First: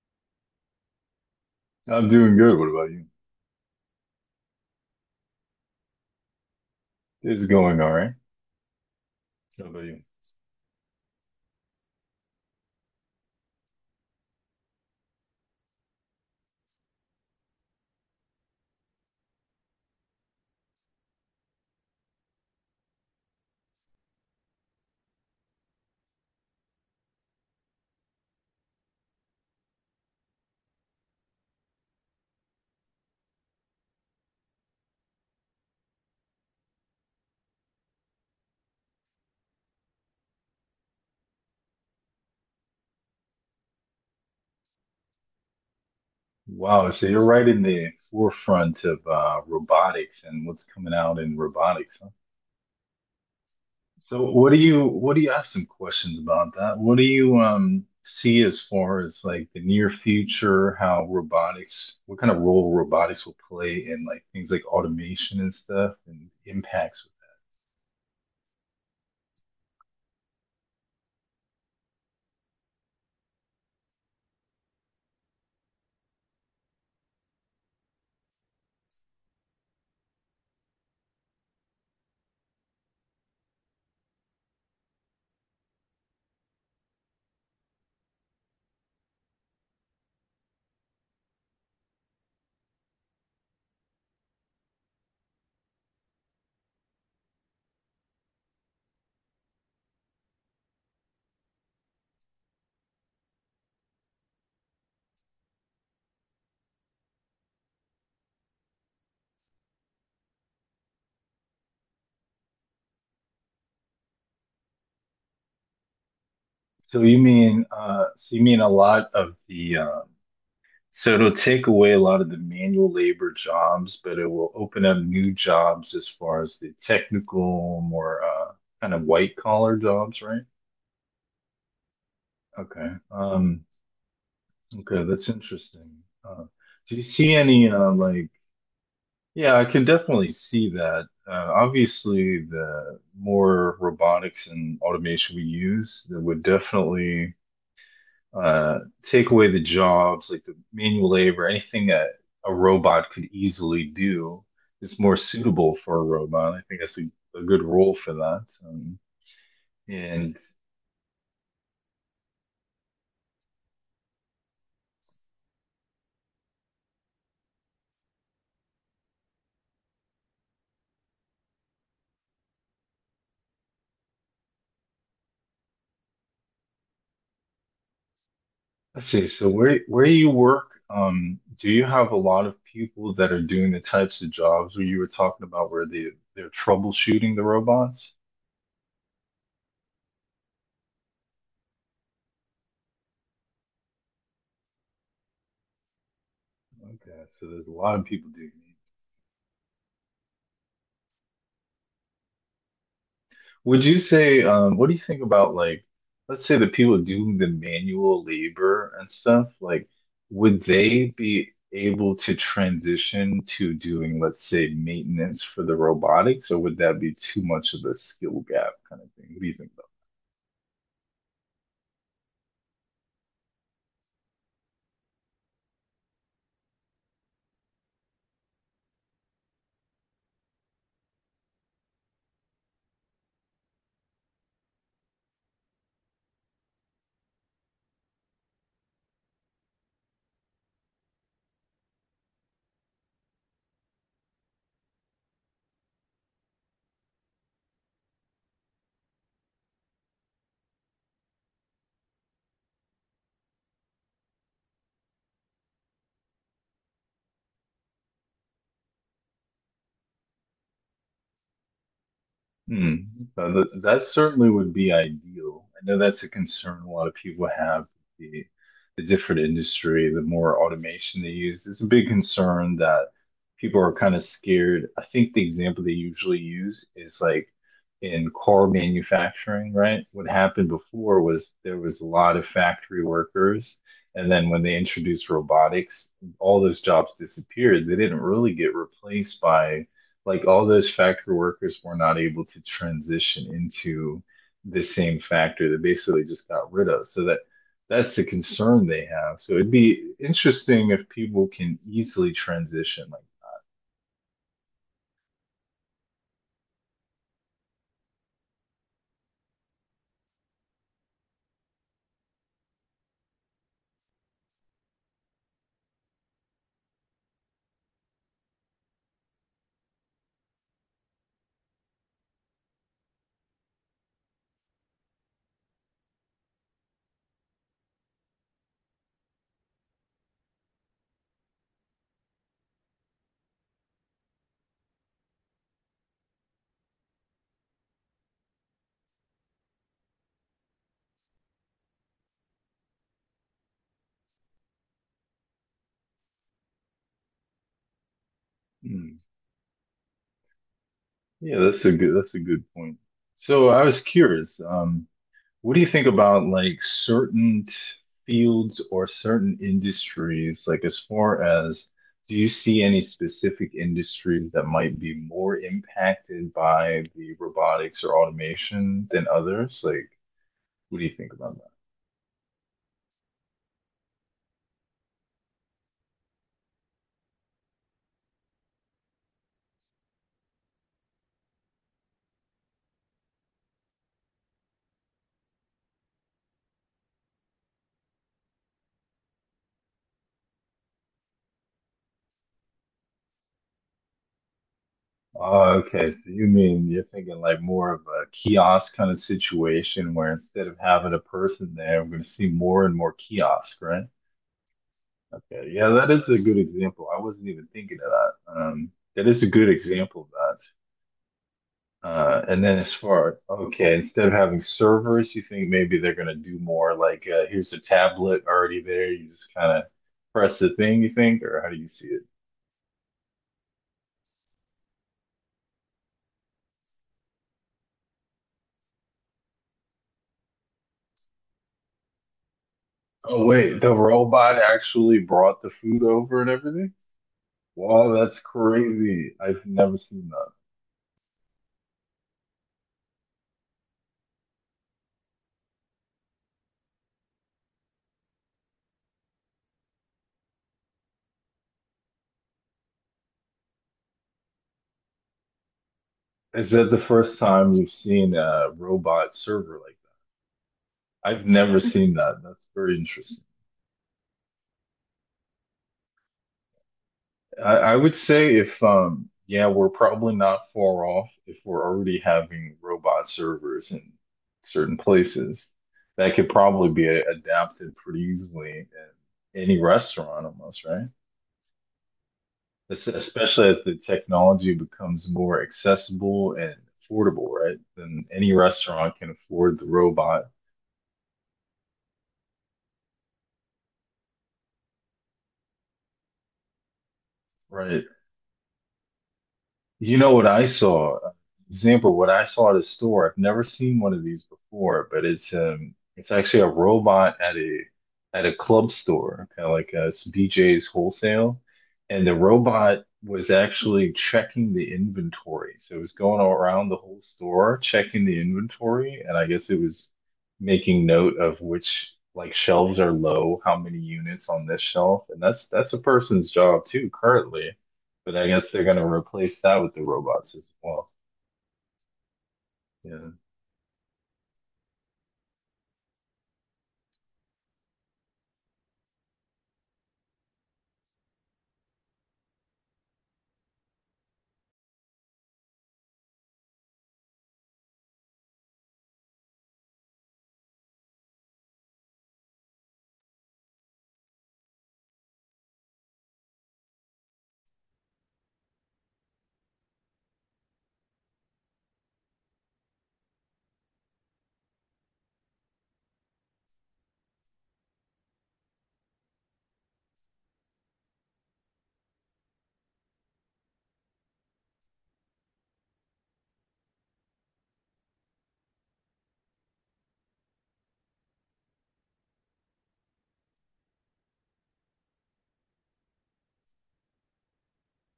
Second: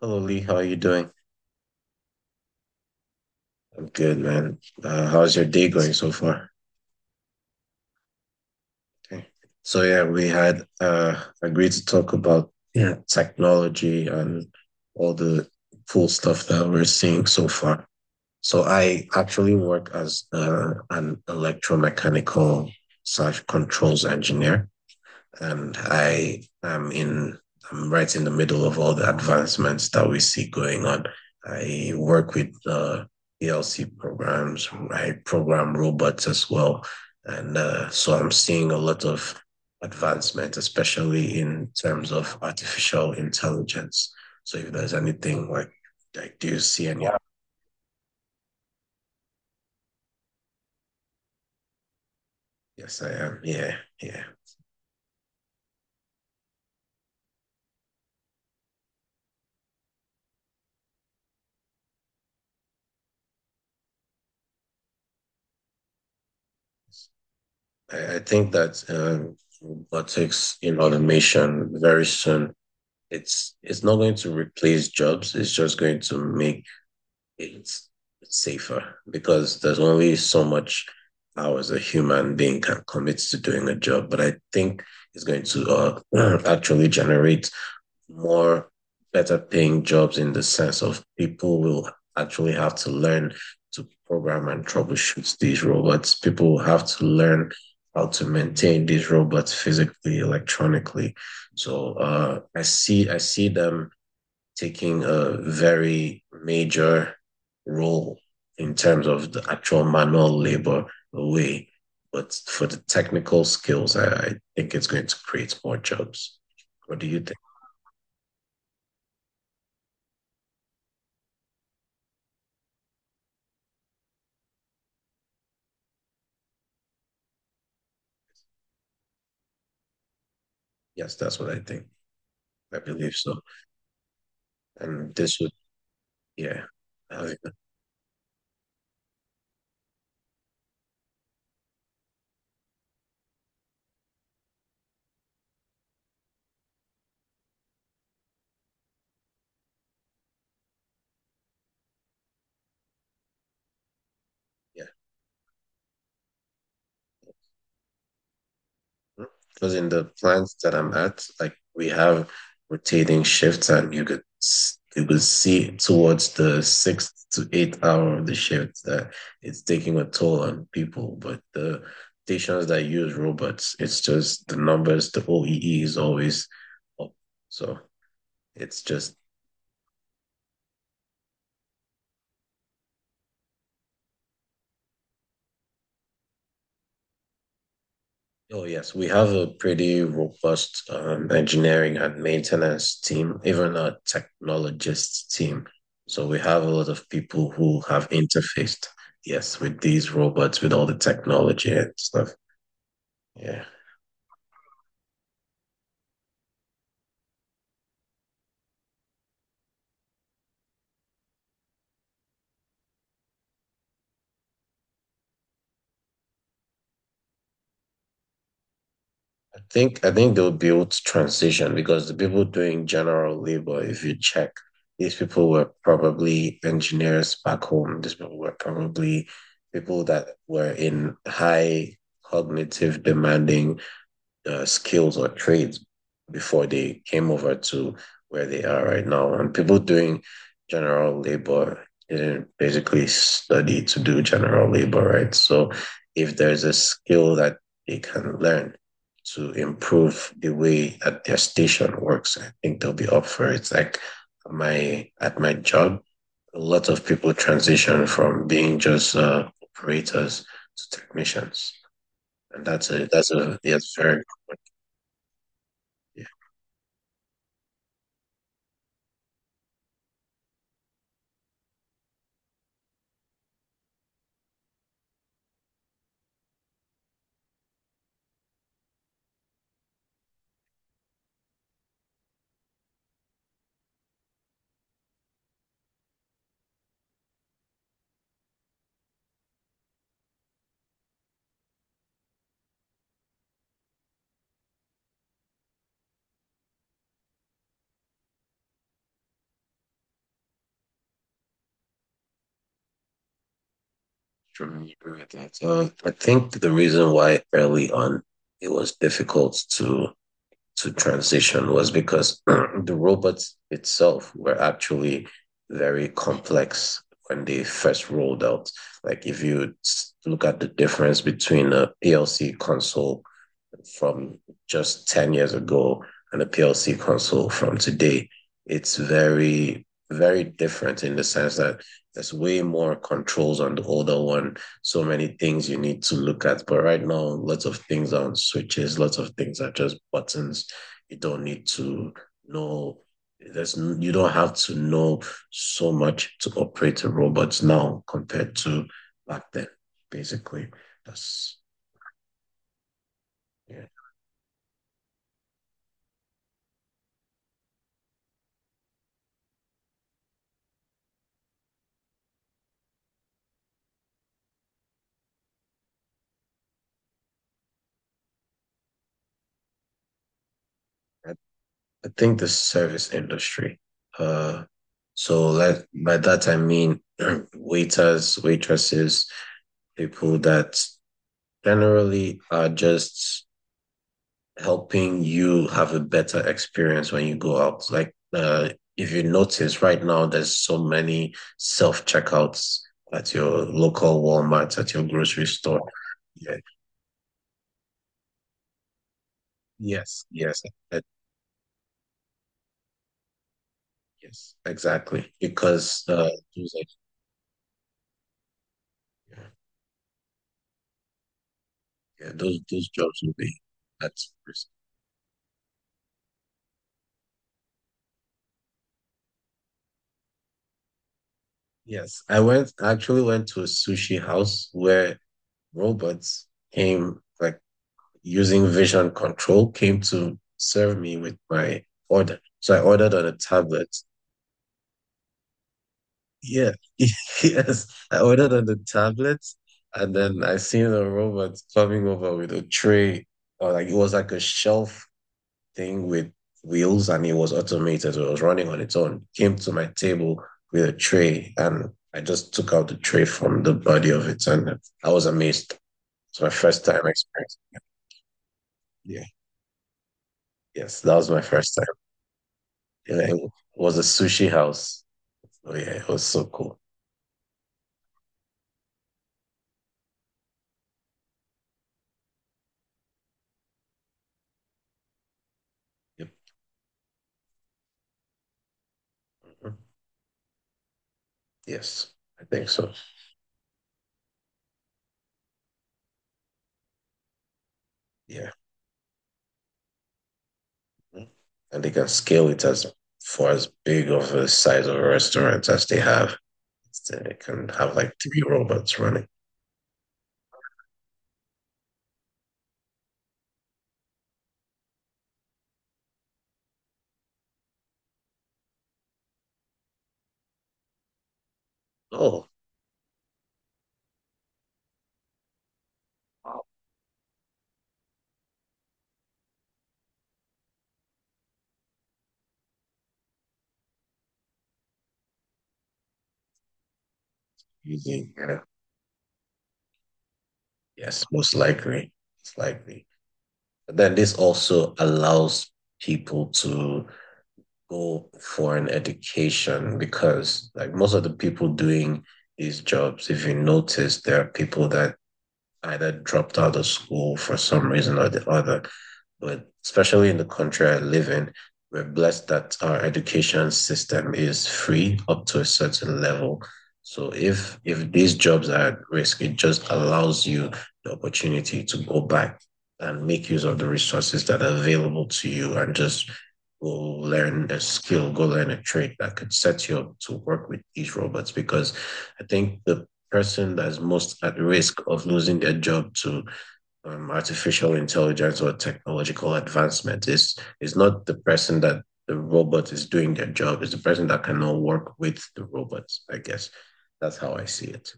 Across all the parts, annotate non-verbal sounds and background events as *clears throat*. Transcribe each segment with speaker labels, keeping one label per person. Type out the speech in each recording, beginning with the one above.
Speaker 1: Hello Lee, how are you doing?
Speaker 2: I'm doing good. What about you?
Speaker 1: I'm good, man. How's your day going so far?
Speaker 2: It's going all right.
Speaker 1: Okay.
Speaker 2: What
Speaker 1: So
Speaker 2: about you?
Speaker 1: yeah, we had agreed to talk about, yeah, technology and all the cool stuff that we're seeing so far. So I actually work as an electromechanical slash controls engineer. And I am in I'm right in the middle of all the advancements that we see going on. I work with ELC programs. I program robots as well, and so I'm seeing a lot of advancement, especially in terms of artificial intelligence. So if there's anything like, do you see
Speaker 2: Wow,
Speaker 1: any?
Speaker 2: so
Speaker 1: Yeah.
Speaker 2: you're right in the forefront of robotics and what's coming out in robotics, huh?
Speaker 1: Yes, I am. Yeah, yeah.
Speaker 2: So what do you I have some questions about that. What do you see as far as like the near future, how robotics, what kind of role robotics will play in like things like automation and stuff and impacts with
Speaker 1: I think that robotics in automation very soon it's not going to replace jobs. It's just going to make it safer because there's only so much hours a human being can commit to doing a job. But I think it's going to *clears throat* actually generate more better paying jobs in the sense of people will actually have to learn to program and troubleshoot these robots. People will have to learn how to maintain these robots physically, electronically. So I see them taking a very major role in terms of the actual manual labor away. But for the technical skills, I think it's going to create more jobs.
Speaker 2: that?
Speaker 1: What do you think?
Speaker 2: So you mean a lot of the so it'll take away a lot of the manual labor jobs, but it will open up new jobs as far as the technical, more kind of white collar jobs, right?
Speaker 1: Yes, that's what I think. I
Speaker 2: Okay.
Speaker 1: believe so.
Speaker 2: Okay,
Speaker 1: And
Speaker 2: that's
Speaker 1: this would,
Speaker 2: interesting. Uh,
Speaker 1: yeah.
Speaker 2: do you see
Speaker 1: I-
Speaker 2: any like, yeah, I can definitely see that. Obviously, the more robotics and automation we use, that would definitely take away the jobs, like the manual labor, anything that a robot could easily do
Speaker 1: yeah.
Speaker 2: is more suitable for a robot. I think that's a good role for that.
Speaker 1: Because in the
Speaker 2: And
Speaker 1: plants that I'm at, like, we have rotating shifts, and you could see towards the sixth to eighth hour of the shift that it's taking a toll on people. But the stations that use robots, it's just the numbers, the OEE is always up. So it's
Speaker 2: let's
Speaker 1: just.
Speaker 2: see, so where you work, do you have a lot of people that are doing the types of jobs where you were talking about where they're troubleshooting the robots?
Speaker 1: Oh, yes, we have a pretty robust engineering and maintenance team, even a technologist team. So we have a lot of
Speaker 2: Okay, so
Speaker 1: people
Speaker 2: there's a
Speaker 1: who
Speaker 2: lot of
Speaker 1: have
Speaker 2: people doing
Speaker 1: interfaced,
Speaker 2: it.
Speaker 1: yes, with these robots, with all the technology and stuff. Yeah,
Speaker 2: Would you say, what do you think about like, let's say the people doing the manual labor and stuff, like, would they be able to transition to doing, let's say, maintenance for the robotics, or would that be too much of a skill gap kind of thing? What do you
Speaker 1: I
Speaker 2: think?
Speaker 1: think I think they'll be able to transition because the people doing general labor, if you check, these people were probably engineers back home. These people were probably people that were in high cognitive demanding skills or trades before they came over to where they are right now. And people doing general labor didn't basically study to do general labor, right? So if there's a skill that they can learn to improve the way that their station works, I think they'll be up for it. It's like my at my job, a lot of people transition from being just operators to technicians. And that's
Speaker 2: Hmm.
Speaker 1: a that's a yes,
Speaker 2: That
Speaker 1: very
Speaker 2: certainly
Speaker 1: good.
Speaker 2: would be ideal. I know that's a concern a lot of people have. The, the different industry, the more automation they use, it's a big concern that people are kind of scared. I think the example they usually use is like in car manufacturing, right? What happened before was there was a lot of factory workers, and then when they introduced robotics, all those jobs disappeared. They didn't really get replaced by like all those factory workers were not able to transition into the same factory that basically just got rid of. So that's the concern they have. So it'd be interesting if people can easily transition. Like,
Speaker 1: Sure, I agree with that. I think the reason why early on it was difficult to transition was because *clears throat* the robots itself were actually very complex when they first rolled out. Like if look at the difference between a PLC console from just 10 years ago and a PLC console from today, it's very, very different in the sense that there's way more controls on the older one. So many things you need to look at. But right now, lots of things are on switches, lots of things are just buttons. You don't need to know you don't have to know so much to operate a robot now compared to
Speaker 2: hmm,
Speaker 1: back then, basically. That's
Speaker 2: yeah, that's a good point. So I
Speaker 1: yeah
Speaker 2: was curious. What do you think about like certain fields or certain industries? Like, as far as do you see any specific industries that might be more impacted by the robotics or automation than others? Like, what do you
Speaker 1: I
Speaker 2: think about that?
Speaker 1: I think the service industry. Uh, so like by that I mean *clears throat* waiters, waitresses, people that generally are just helping you have a better experience when you go out. Like, if you notice right now, there's so many self checkouts at your local Walmart, at your grocery
Speaker 2: Oh,
Speaker 1: store.
Speaker 2: okay. So you
Speaker 1: Yeah.
Speaker 2: mean you're thinking like more of a kiosk kind of situation
Speaker 1: Yes.
Speaker 2: where
Speaker 1: Yes.
Speaker 2: instead of
Speaker 1: uh,
Speaker 2: having a person there, we're going to see more and more kiosk, right?
Speaker 1: yes. Exactly.
Speaker 2: Yeah, yeah,
Speaker 1: Because
Speaker 2: that is a good
Speaker 1: those are
Speaker 2: example. I wasn't even thinking of that. That is a good example of that.
Speaker 1: Yeah, those
Speaker 2: And then
Speaker 1: those
Speaker 2: as
Speaker 1: jobs will
Speaker 2: far,
Speaker 1: be
Speaker 2: okay, instead
Speaker 1: that's
Speaker 2: of having
Speaker 1: risky.
Speaker 2: servers, you think maybe they're going to do more like here's a tablet already there. You just kind of press the thing, you think, or how do you see
Speaker 1: Yes,
Speaker 2: it?
Speaker 1: I actually went to a sushi house where robots came, like, using vision control, came to serve me with my order. So I ordered on a
Speaker 2: Oh, wait,
Speaker 1: tablet.
Speaker 2: the robot actually brought the food over and
Speaker 1: Yeah.
Speaker 2: everything?
Speaker 1: *laughs* Yes,
Speaker 2: Wow,
Speaker 1: I
Speaker 2: that's
Speaker 1: ordered on the
Speaker 2: crazy.
Speaker 1: tablet
Speaker 2: I've never
Speaker 1: and
Speaker 2: seen
Speaker 1: then
Speaker 2: that.
Speaker 1: I seen a robot coming over with a tray, or like it was like a shelf thing with wheels, and it was automated. So it was running on its own. Came to my table with a tray and I just took out the tray from the body of it, and I was amazed. It's my
Speaker 2: Is
Speaker 1: first
Speaker 2: that the
Speaker 1: time
Speaker 2: first
Speaker 1: experience.
Speaker 2: time you've seen a
Speaker 1: Yeah.
Speaker 2: robot server like
Speaker 1: Yes, that was
Speaker 2: that?
Speaker 1: my
Speaker 2: I've
Speaker 1: first
Speaker 2: never *laughs*
Speaker 1: time.
Speaker 2: seen that. That's very
Speaker 1: Yeah,
Speaker 2: interesting.
Speaker 1: it was a sushi house. Oh yeah, it was so cool.
Speaker 2: I would say if yeah, we're probably not far off if we're already having robot servers in certain places.
Speaker 1: Yep.
Speaker 2: That could probably be adapted pretty easily in any
Speaker 1: Mhm.
Speaker 2: restaurant almost, right?
Speaker 1: Yes, I think so.
Speaker 2: Especially as the technology becomes more accessible and affordable, right? Then
Speaker 1: Yeah.
Speaker 2: any restaurant can afford the robot,
Speaker 1: Mhm. And they can scale it as for as big of a size of a restaurant as they have. So they can have
Speaker 2: right?
Speaker 1: like three robots running.
Speaker 2: You know what I saw? Example, what I saw at a store. I've never seen one of these before, but it's actually a robot at a club store, kind of like it's BJ's Wholesale, and the
Speaker 1: Oh,
Speaker 2: robot was actually checking the inventory. So it was going all around the whole store checking the inventory, and I guess it was making note of which like shelves are low, how many units on this shelf, and that's a person's job too currently.
Speaker 1: using.
Speaker 2: But I
Speaker 1: Yeah.
Speaker 2: guess they're gonna replace that with the robots as well.
Speaker 1: Yes, most likely. It's likely.
Speaker 2: Yeah,
Speaker 1: But then this also allows people to go for an education because like most of the people doing these jobs, if you notice, there are people that either dropped out of school for some reason or the other. But especially in the country I live in, we're blessed that our education system is free up to a certain level. So if these jobs are at risk, it just allows you the opportunity to go back and make use of the resources that are available to you and just go learn a skill, go learn a trade that could set you up to work with these robots. Because I think the person that's most at risk of losing their job to artificial intelligence or technological advancement. It's not the person that the robot is doing their job, it's the person that cannot work with the robots, I guess. That's how I see it.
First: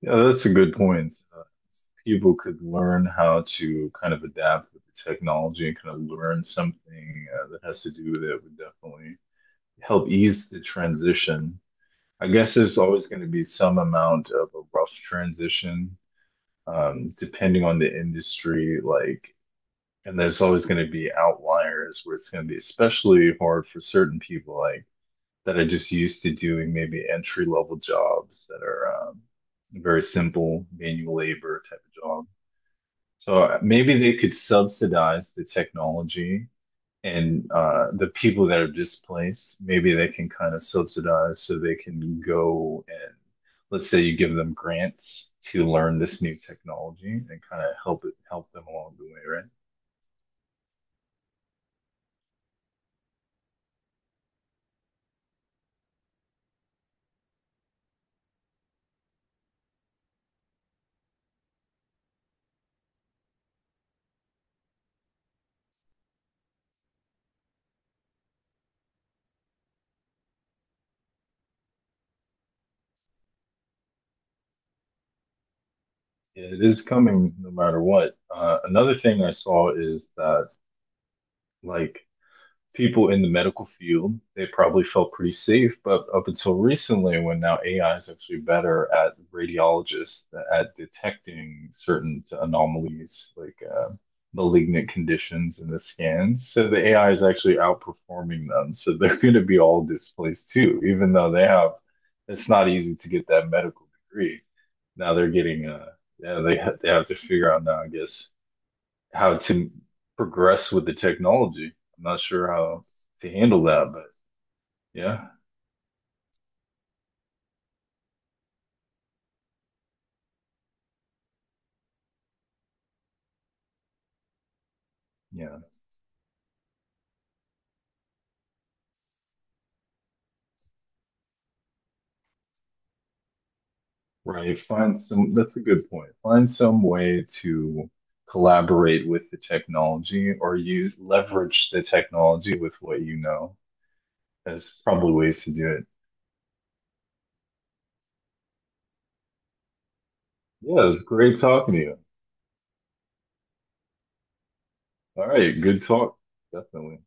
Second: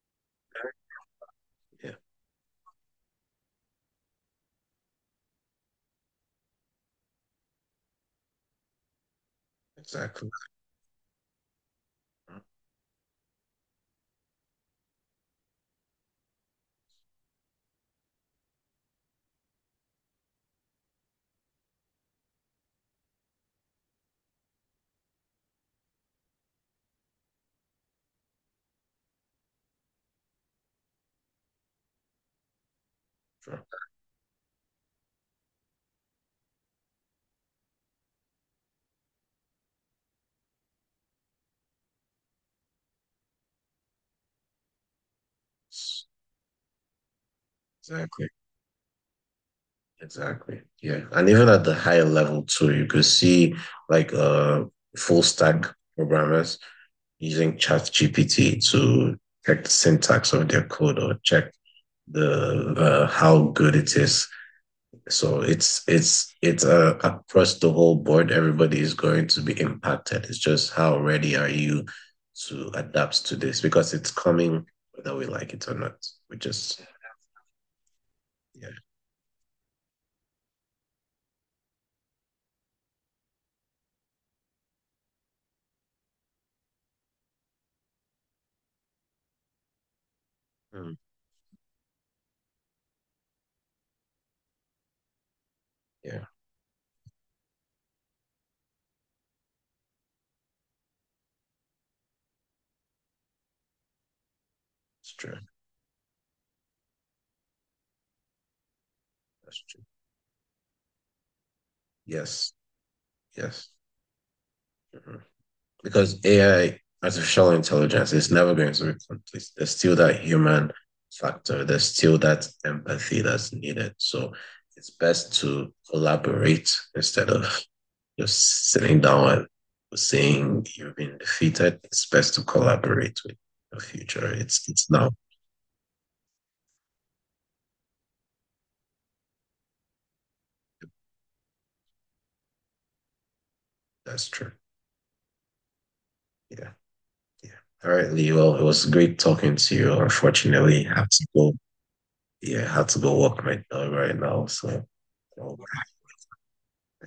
Speaker 2: yeah, that's a good point.
Speaker 1: Yeah,
Speaker 2: People could learn how to kind of adapt with the technology and kind of learn something that has to do with it would definitely help
Speaker 1: exactly.
Speaker 2: ease the transition. I guess there's always going to be some amount of a rough transition, depending on the industry. Like, and there's always going to be outliers where it's going to be especially hard for certain people. Like, that are just used to doing maybe entry level jobs that are very simple manual labor type of job. So maybe they could subsidize the technology and the people that are displaced. Maybe they can kind of subsidize so they can go and let's say you give them grants to learn this new technology and kind of help it
Speaker 1: Exactly.
Speaker 2: help them along the way, right?
Speaker 1: Exactly. Yeah. And even at the higher level too, you could see like full stack programmers using ChatGPT to check the syntax of their code or check the how good it is. So it's across the whole board. Everybody is going to be impacted. It's just how ready are you to adapt to this because it's coming whether we like it or not. We
Speaker 2: It
Speaker 1: just
Speaker 2: is coming no matter what.
Speaker 1: yeah
Speaker 2: Another thing I saw is that like people in the medical field, they probably felt pretty safe. But up until recently, when now AI is actually better at radiologists at
Speaker 1: mm,
Speaker 2: detecting certain anomalies like malignant conditions in the
Speaker 1: Yeah,
Speaker 2: scans, so the AI is actually outperforming them. So they're *laughs* going to be all displaced too, even though they have. It's not easy to get that medical degree.
Speaker 1: it's
Speaker 2: Now they're
Speaker 1: true,
Speaker 2: getting yeah they have to figure out now, I guess how
Speaker 1: that's
Speaker 2: to
Speaker 1: true,
Speaker 2: progress with the technology. I'm not
Speaker 1: yes,
Speaker 2: sure how to handle
Speaker 1: yes.
Speaker 2: that, but
Speaker 1: Mhm.
Speaker 2: yeah,
Speaker 1: Because AI, artificial intelligence, is never going to be complete. There's still that human factor. There's still that empathy that's needed. So it's best
Speaker 2: yeah,
Speaker 1: to collaborate instead of just sitting down and seeing you've been defeated, it's best to collaborate with your future.
Speaker 2: right.
Speaker 1: It's
Speaker 2: Find
Speaker 1: now.
Speaker 2: some, that's a good point. Find some way to collaborate with the technology or you leverage the technology with what you know.
Speaker 1: That's true.
Speaker 2: There's probably ways to do it.
Speaker 1: Yeah. Yeah. All right, Lee. Well, it was great talking to you.
Speaker 2: Yeah,
Speaker 1: Unfortunately,
Speaker 2: it
Speaker 1: I
Speaker 2: was
Speaker 1: have to
Speaker 2: great
Speaker 1: go.
Speaker 2: talking to you.
Speaker 1: Yeah, I have to go walk my dog right now. So.
Speaker 2: All
Speaker 1: I'll-
Speaker 2: right, good talk. Definitely.